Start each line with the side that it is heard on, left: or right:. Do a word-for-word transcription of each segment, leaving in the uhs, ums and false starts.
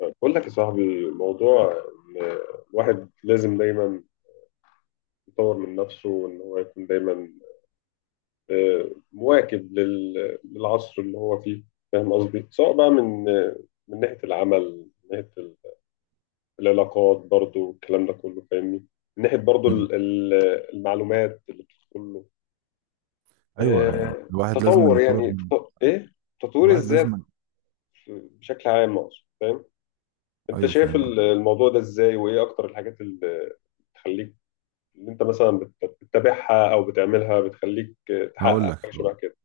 left: بقول لك يا صاحبي موضوع إن الواحد لازم دايما يطور من نفسه، وان هو يكون دايما، آه، مواكب لل- للعصر اللي هو فيه. فاهم قصدي؟ سواء بقى من آه، من ناحية العمل، من ناحية ال- العلاقات، برضو الكلام ده كله، فاهمني؟ من ناحية برضو
right: مم.
left: ال- ال- المعلومات اللي بتدخل له،
right: ايوه
left: آه،
right: الواحد لازم
left: تطور
right: يطور
left: يعني، ت-
right: من
left: ايه، تطوير
right: الواحد
left: الذات
right: لازم
left: بشكل عام اقصد. فاهم؟ انت
right: ايوه
left: شايف
right: فاهم
left: ال-
right: قصدك.
left: الموضوع ده ازاي؟ وايه اكتر الحاجات اللي تخليك اللي انت مثلا بت- بتتابعها او بتعملها بتخليك
right: هقول
left: تحقق
right: لك
left: حاجه
right: هقول
left: شبه كده؟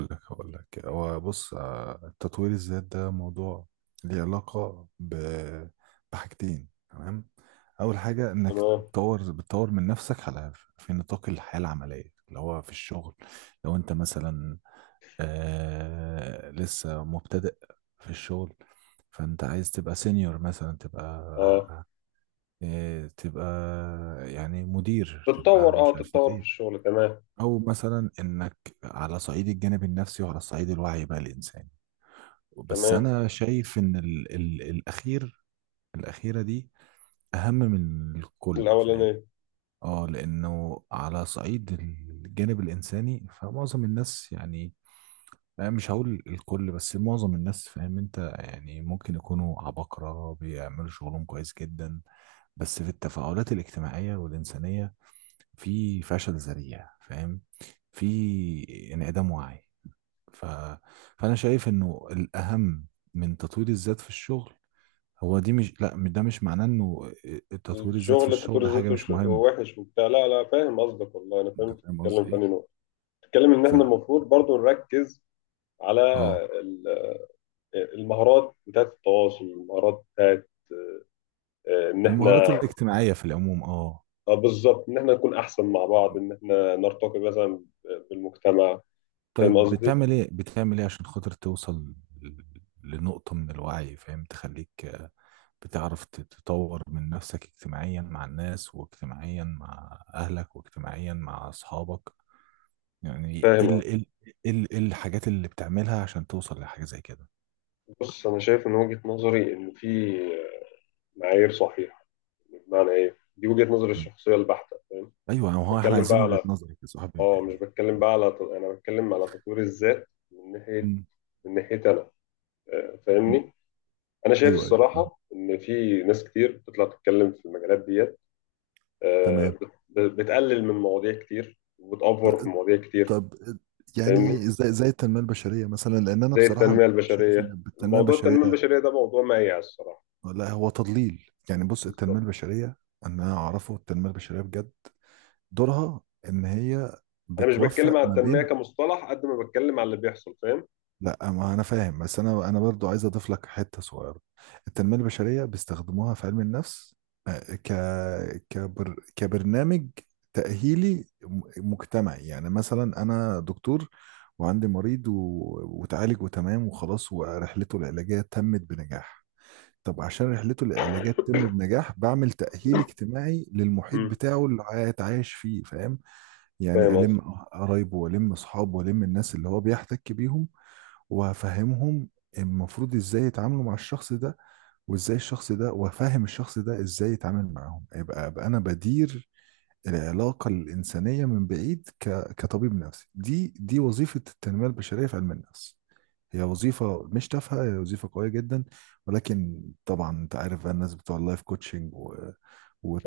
right: لك هقول لك هو بص، آه، تطوير الذات ده موضوع ليه علاقة ب... بحاجتين. تمام، اول حاجة انك
left: تمام.
right: تطور بتطور من نفسك على في نطاق الحياة العملية اللي هو في الشغل. لو انت مثلا آه لسه مبتدئ في الشغل، فانت عايز تبقى سينيور مثلا،
left: اه
right: تبقى إيه، تبقى يعني مدير، تبقى
left: تتطور اه
right: مش عارفة
left: تتطور في
right: ايه.
left: الشغل. تمام.
right: او مثلا انك على صعيد الجانب النفسي وعلى صعيد الوعي بقى الانساني. بس
left: تمام.
right: انا شايف ان ال ال الاخير الاخيرة دي اهم من الكل، فاهم؟
left: الاولانيه.
right: اه، لانه على صعيد الجانب الانساني، فمعظم الناس يعني أنا مش هقول الكل بس معظم الناس، فاهم انت يعني؟ ممكن يكونوا عباقرة بيعملوا شغلهم كويس جدا، بس في التفاعلات الاجتماعية والإنسانية في فشل ذريع، فاهم؟ في انعدام وعي. ف... فانا شايف انه الاهم من تطوير الذات في الشغل هو دي. مش لا، ده مش معناه انه آه، آه، تطوير الذات في
left: الشغل انت
right: الشغل
left: بتقول
right: حاجه
left: ذاته
right: مش
left: ش-
right: مهم.
left: وحش وبتاع؟ لا، لا، فاهم قصدك. والله انا فاهم،
right: انت
left: انت
right: فاهم
left: بتتكلم
right: قصدي
left: في
right: ايه؟
left: أنهي نقطه. بتتكلم ان
right: ف
left: احنا المفروض برضو نركز على
right: اه،
left: ال- المهارات بتاعت التواصل، المهارات بتاعت، آه، ان احنا،
right: المهارات الاجتماعيه في العموم، اه.
left: آه، بالظبط، ان احنا نكون احسن مع بعض، ان احنا نرتقي مثلا بالمجتمع. فاهم
right: طيب
left: قصدي؟
right: بتعمل ايه، بتعمل ايه عشان خاطر توصل لنقطه من الوعي، فاهم؟ تخليك بتعرف ت- تطور من نفسك اجتماعيا مع الناس، واجتماعيا مع أهلك، واجتماعيا مع أصحابك. يعني ايه
left: فاهم.
right: ال- ال- ال- ايه ال- إيه الحاجات اللي بتعملها عشان توصل لحاجة زي كده؟
left: بص، انا شايف من وجهة نظري ان في معايير صحيحة. بمعنى ايه؟ دي وجهة نظري
right: مم.
left: الشخصية البحتة، فاهم؟
right: ايوه، هو احنا
left: بتكلم بقى
right: عايزين وجهة
left: على،
right: نظرك يا صاحبي
left: اه مش
right: يعني.
left: بتكلم بقى على، ت- انا بتكلم على تطوير الذات من ناحية
right: مم.
left: من ناحية انا، آه،
right: مم.
left: فاهمني؟ انا شايف
right: ايوه ايوه فاهم.
left: الصراحة ان في ناس كتير بتطلع تتكلم في المجالات ديت، آه،
right: تمام.
left: بت- ب- بتقلل من مواضيع كتير، وبتأفور في
right: لا،
left: مواضيع كتير،
right: طب
left: فاهمني؟
right: يعني زي زي التنميه البشريه مثلا، لان انا
left: زي
right: بصراحه
left: التنمية
right: ببقى شايف
left: البشرية.
right: ان التنميه
left: موضوع
right: البشريه
left: التنمية البشرية ده موضوع مايع الصراحة.
right: لا هو تضليل يعني. بص التنميه
left: بالظبط.
right: البشريه انا اعرفه، التنميه البشريه بجد دورها ان هي
left: انا مش بتكلم
right: بتوفق
left: على
right: ما
left: التنميه
right: بين...
left: كمصطلح قد ما بتكلم على اللي بيحصل، فاهم؟
right: لا ما انا فاهم، بس انا انا برضو عايز اضيف لك حته صغيره. التنميه البشريه بيستخدموها في علم النفس، آه، ك كبر كبرنامج تاهيلي م- مجتمعي. يعني مثلا انا دكتور وعندي مريض و... وتعالج وتمام وخلاص ورحلته العلاجيه تمت بنجاح. طب عشان رحلته العلاجيه تتم بنجاح، بعمل تأهيل اجتماعي للمحيط
left: امم
right: بتاعه اللي هيتعايش فيه، فاهم؟ يعني
left: فاهم قصدي.
right: ألم قرايبه، وألم أصحابه، وألم الناس اللي هو بيحتك بيهم، وأفهمهم المفروض إزاي يتعاملوا مع الشخص ده، وإزاي الشخص ده، وأفهم الشخف ده إزاي يتعامل معاهم. يبقى أبقى أنا بدير العلاقة الإنسانية من بعيد ك... كطبيب نفسي. دي دي وظيفة التنمية البشرية في علم النفس. هي وظيفة مش تافهة، هي وظيفة قوية جدا. ولكن طبعا انت عارف بقى الناس بتوع اللايف كوتشنج و...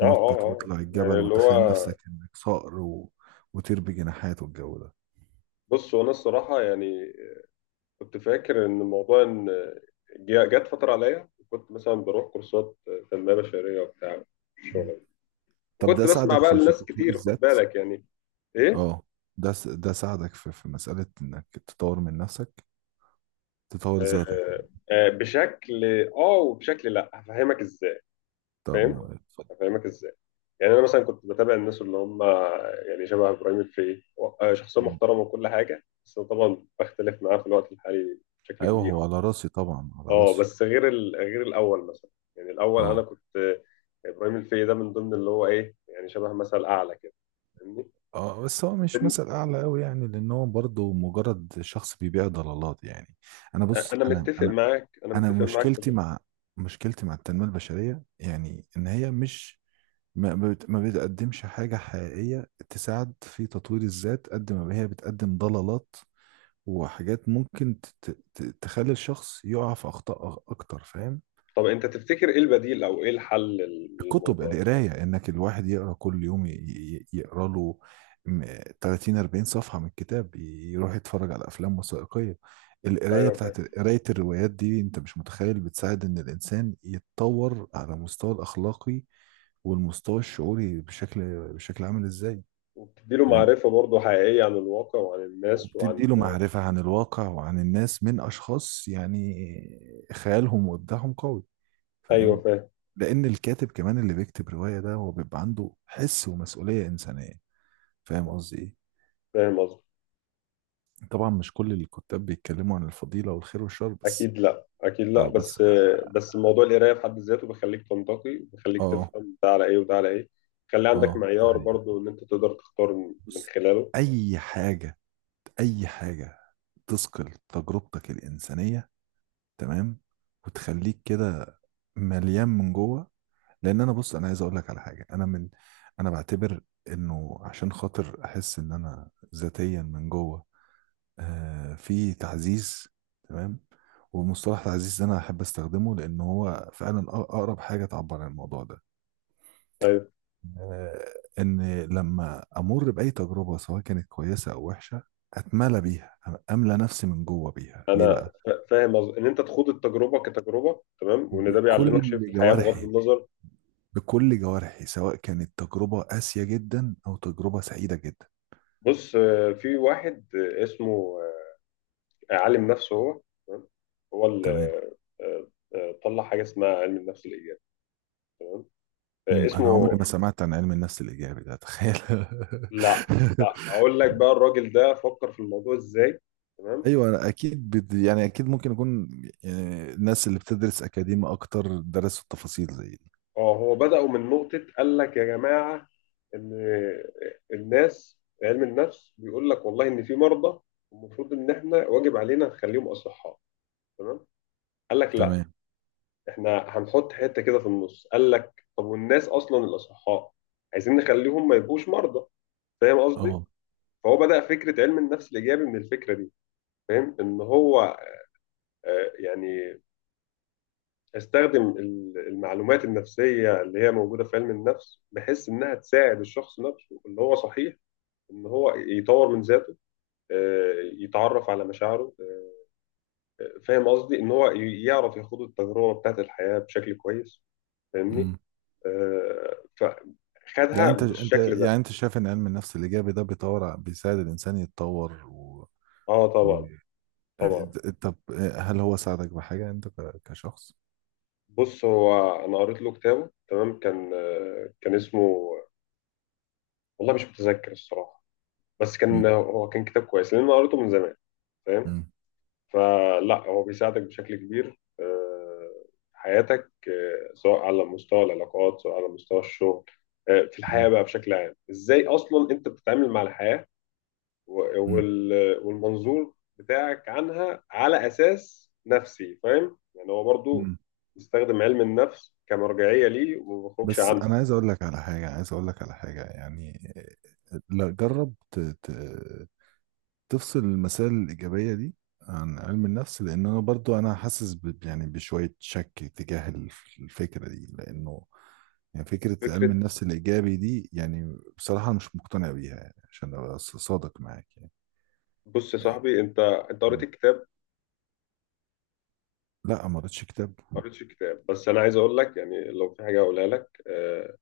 left: اه، اه، اه،
right: وتطلع
left: يعني
right: الجبل
left: اللي هو،
right: وتخيل نفسك انك صقر و... وطير بجناحات والجو ده.
left: بص، هو انا الصراحه يعني كنت فاكر ان موضوع ان، جا- جت فتره عليا كنت مثلا بروح كورسات تنميه بشريه وبتاع الشغل
right: مم.
left: ده.
right: طب ده
left: وكنت بسمع
right: ساعدك
left: بقى
right: في في
left: لناس
right: تطوير
left: كتير، خد
right: الذات؟
left: بالك يعني، ايه،
right: اه، ده س... ده ساعدك في في مسألة انك تطور من نفسك، تطور ذاتك
left: آه
right: يعني.
left: آه بشكل اه وبشكل، لا هفهمك ازاي.
right: طب
left: فاهم؟
right: م- اتفضل.
left: هفهمك ازاي. يعني انا مثلا كنت بتابع الناس اللي هم يعني شبه ابراهيم الفقي، هو- شخصيه
right: مم.
left: محترمه وكل حاجه، بس طبعا بختلف معاه في الوقت الحالي بشكل
right: ايوه،
left: كبير.
right: هو على راسي طبعا، على
left: اه،
right: راسي.
left: بس غير ال... غير الاول مثلا. يعني الاول انا
right: اه
left: كنت، آه، ابراهيم الفقي ده من ضمن اللي هو ايه، يعني شبه مثل اعلى كده، فاهمني؟
right: اه، بس هو مش
left: بن-
right: مثل اعلى قوي يعني، لان هو برضه مجرد شخص بيبيع ضلالات يعني. انا بص
left: انا
right: انا
left: متفق
right: انا
left: معاك، انا
right: انا
left: متفق معاك في
right: مشكلتي
left: ده.
right: مع مشكلتي مع التنميه البشريه يعني، ان هي مش ما ما بت- ما بتقدمش حاجه حقيقيه تساعد في تطوير الذات قد ما هي بتقدم ضلالات وحاجات ممكن ت- ت- ت- تخلي الشخص يقع في اخطاء أ- اكتر، فاهم؟
left: طب انت تفتكر ايه البديل، او ايه الحل لل-
right: الكتب،
left: للموضوع ده؟
right: القراية، انك الواحد يقرا كل يوم ي- ي- يقرا له م- تلاتين اربعين صفحة من كتاب، ي- يروح يتفرج على افلام وثائقية. القراية
left: ايوه فاهم،
right: بتاعت قراية الروايات دي انت مش متخيل بتساعد ان الانسان يتطور على مستوى الاخلاقي والمستوى الشعوري بشكل بشكل عامل ازاي.
left: وبتديله
right: فاهم؟
left: معرفه برضه حقيقيه عن الواقع وعن الناس
right: وبتدي
left: وعن.
right: له معرفة عن الواقع وعن الناس من اشخاص يعني خيالهم وابداعهم قوي، فاهم؟
left: ايوه فاهم،
right: لان الكاتب كمان اللي بيكتب روايه ده هو بيبقى عنده حس ومسؤوليه انسانيه. فاهم قصدي ايه؟
left: فاهم قصدي.
right: طبعا مش كل الكتاب بيتكلموا عن الفضيله والخير والشر بس.
left: اكيد لا، اكيد لا،
right: اه بس
left: بس
right: اه،
left: بس موضوع القرايه في حد ذاته بيخليك تنتقي، بيخليك
right: اه،
left: تفهم ده على ايه وده على ايه. خلي عندك
right: آه، ده
left: معيار
right: حقيقي.
left: برضو ان انت تقدر تختار من من
right: بص،
left: خلاله.
right: اي حاجه، اي حاجه تثقل تجربتك الانسانيه، تمام، وتخليك كده مليان من جوه. لان انا بص انا عايز اقول لك على حاجه. انا من انا بعتبر انه عشان خاطر احس ان انا ذاتيا من جوه آه، في تعزيز، تمام. ومصطلح تعزيز ده انا احب استخدمه لان هو فعلا أق- اقرب حاجه تعبر عن الموضوع ده.
left: طيب.
right: آه، ان لما امر باي تجربه سواء كانت كويسه او وحشه، اتملى بيها، املى نفسي من جوه بيها. ليه
left: انا
right: بقى؟
left: فا- فاهم، أز... ان انت تخوض التجربه كتجربه، تمام، وان ده
right: بكل
left: بيعلمك شيء
right: مم.
left: في الحياه بغض
right: جوارحي،
left: النظر.
right: بكل جوارحي، سواء كانت تجربه قاسيه جدا او تجربه سعيده جدا.
left: بص، آه، في واحد، آه، اسمه، آه، عالم نفسه هو، تمام، هو اللي،
right: تمام.
left: آه، آه، طلع حاجه اسمها علم النفس الايجابي. آه،
right: أمم، انا عمري
left: اسمه،
right: ما مم. سمعت عن علم النفس الايجابي ده، تخيل.
left: لا. لا اقول لك بقى الراجل ده فكر في الموضوع ازاي. تمام.
right: ايوه، أنا اكيد بد... يعني اكيد ممكن يكون يعني الناس اللي بتدرس اكاديمي اكتر درسوا التفاصيل زي دي.
left: اه، هو بدأوا من نقطة قال لك يا جماعة، إن الناس علم النفس بيقول لك والله إن في مرضى المفروض إن إحنا واجب علينا نخليهم أصحاء، تمام؟ قال لك لا،
right: تمام.
left: إحنا هنحط حتة كده في النص. قال لك طب والناس أصلا الأصحاء عايزين نخليهم ما يبقوش مرضى. فاهم قصدي؟
right: اه،
left: فهو بدأ فكرة علم النفس الإيجابي من الفكرة دي. فاهم؟ إن هو، آه، يعني، استخدم ال- المعلومات النفسيه اللي هي موجوده في علم النفس بحيث انها تساعد الشخص نفسه اللي هو صحيح ان هو يطور من ذاته، آه، يتعرف على مشاعره، آه، فاهم قصدي ان هو ي- يعرف يخوض التجربه بتاعت الحياه بشكل كويس، فاهمني؟
right: امم.
left: آه،
right: يعني
left: فخدها
right: انت، انت
left: بالشكل ده.
right: يعني انت شايف ان علم النفس الايجابي ده بيطور ع- بيساعد الانسان يتطور و...
left: اه
right: و...
left: طبعا، طبعا.
right: طب هل هو ساعدك بحاجه انت ك... كشخص؟
left: بص، هو انا قريت له كتابه، تمام، كان آه، كان اسمه، والله مش متذكر الصراحه، بس
right: امم.
left: كان هو كان كتاب كويس لان انا قريته من زمان، فاهم؟
right: امم.
left: فلا، هو بيساعدك بشكل كبير، آه، في حياتك، آه، سواء على مستوى العلاقات، سواء على مستوى الشغل، آه، في الحياة
right: امم.
left: بقى بشكل عام، ازاي اصلا انت بتتعامل مع الحياة، و-
right: امم.
left: وال- والمنظور بتاعك عنها على اساس نفسي، فاهم؟ يعني هو برضو
right: أمم.
left: بيستخدم علم النفس كمرجعية ليه، وما بيخرجش
right: بس
left: عنها.
right: انا عايز اقول لك على حاجه، عايز اقول لك على حاجه يعني. لا، جرب تفصل المسائل الإيجابية دي عن علم النفس، لأن أنا برضو أنا حاسس ب- يعني بشوية شك تجاه الف- الفكرة دي، لأنه يعني فكرة علم
left: فكرة.
right: النفس الإيجابي دي يعني بصراحة أنا مش مقتنع بيها يعني، عشان أبقى ص- صادق معاك يعني.
left: بص يا
right: إيه،
left: صاحبي، انت انت قريت الكتاب.
right: لا ما قريتش كتاب.
left: ما قريتش الكتاب، بس انا عايز اقول لك يعني لو في حاجة اقولها لك، آه،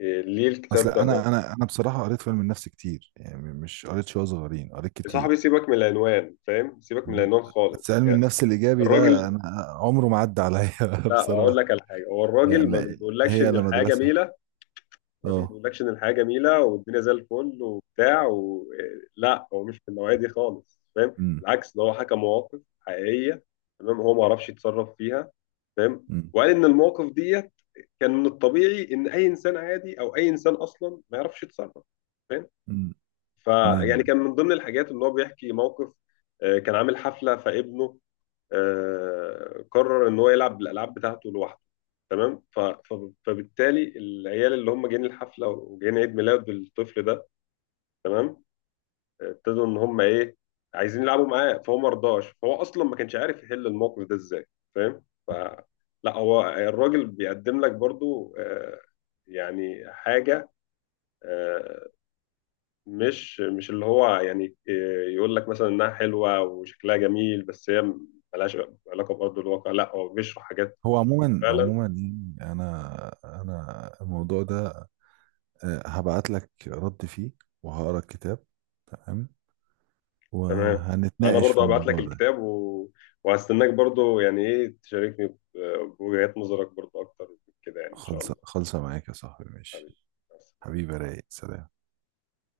left: آه، ليه
right: أصل
left: الكتاب ده.
right: أنا أنا أنا بصراحة قريت في علم النفس كتير يعني، مش قريت شوية صغيرين، قريت
left: يا صاحبي
right: كتير.
left: سيبك من العنوان، فاهم؟ سيبك من
right: تمام.
left: العنوان
right: بس
left: خالص
right: علم
left: يعني.
right: النفس الإيجابي ده
left: الراجل،
right: أنا عمره ما عدى عليا
left: لا اقول
right: بصراحة.
left: لك على حاجه، هو الراجل ما
right: يعني
left: بيقولكش
right: هي
left: ان
right: لا
left: الحياه
right: مدرسة.
left: جميله. الراجل ما
right: أه.
left: بيقولكش ان الحياه جميله والدنيا زي الفل وبتاع و... لا، هو مش من النوعيه دي خالص، فاهم؟
right: أمم.
left: بالعكس ده هو حكى مواقف حقيقيه، تمام، هو ما عرفش يتصرف فيها، فاهم؟
right: إمم.
left: وقال ان المواقف دي كان من الطبيعي ان اي انسان عادي او اي انسان اصلا ما يعرفش يتصرف، فاهم؟
right: مم.
left: فيعني
right: تمام.
left: كان من ضمن الحاجات ان هو بيحكي موقف، آه، كان عامل حفله فابنه، آه، قرر ان هو يلعب الالعاب بتاعته لوحده، تمام، ف- ف- فبالتالي العيال اللي هم جايين الحفله وجايين عيد ميلاد الطفل ده، تمام، آه، ابتدوا ان هم ايه، عايزين يلعبوا معاه، فهو ما رضاش، فهو اصلا ما كانش عارف يحل الموقف ده ازاي، فاهم؟ ف، لا هو الراجل بيقدم لك برضو، آه، يعني حاجه، آه، مش مش اللي هو يعني آه، يقول لك مثلا انها حلوه وشكلها جميل، بس هي ملهاش علاقه بارض الواقع، لا هو بيشرح حاجات
right: هو عموما،
left: فعلا.
right: عموما يعني انا انا الموضوع ده آه، هبعت لك رد فيه وهقرا الكتاب، تمام،
left: تمام. انا
right: وهنتناقش في
left: برضو هبعت لك
right: الموضوع ده.
left: الكتاب و... وهستناك برضو يعني، ايه، تشاركني ب- بوجهات نظرك برضو اكتر كده يعني، ان شاء
right: خلصة،
left: الله.
right: خلصة معاك يا صاحبي، ماشي.
left: حبيبي، بس.
right: حبيبي، رايق، سلام.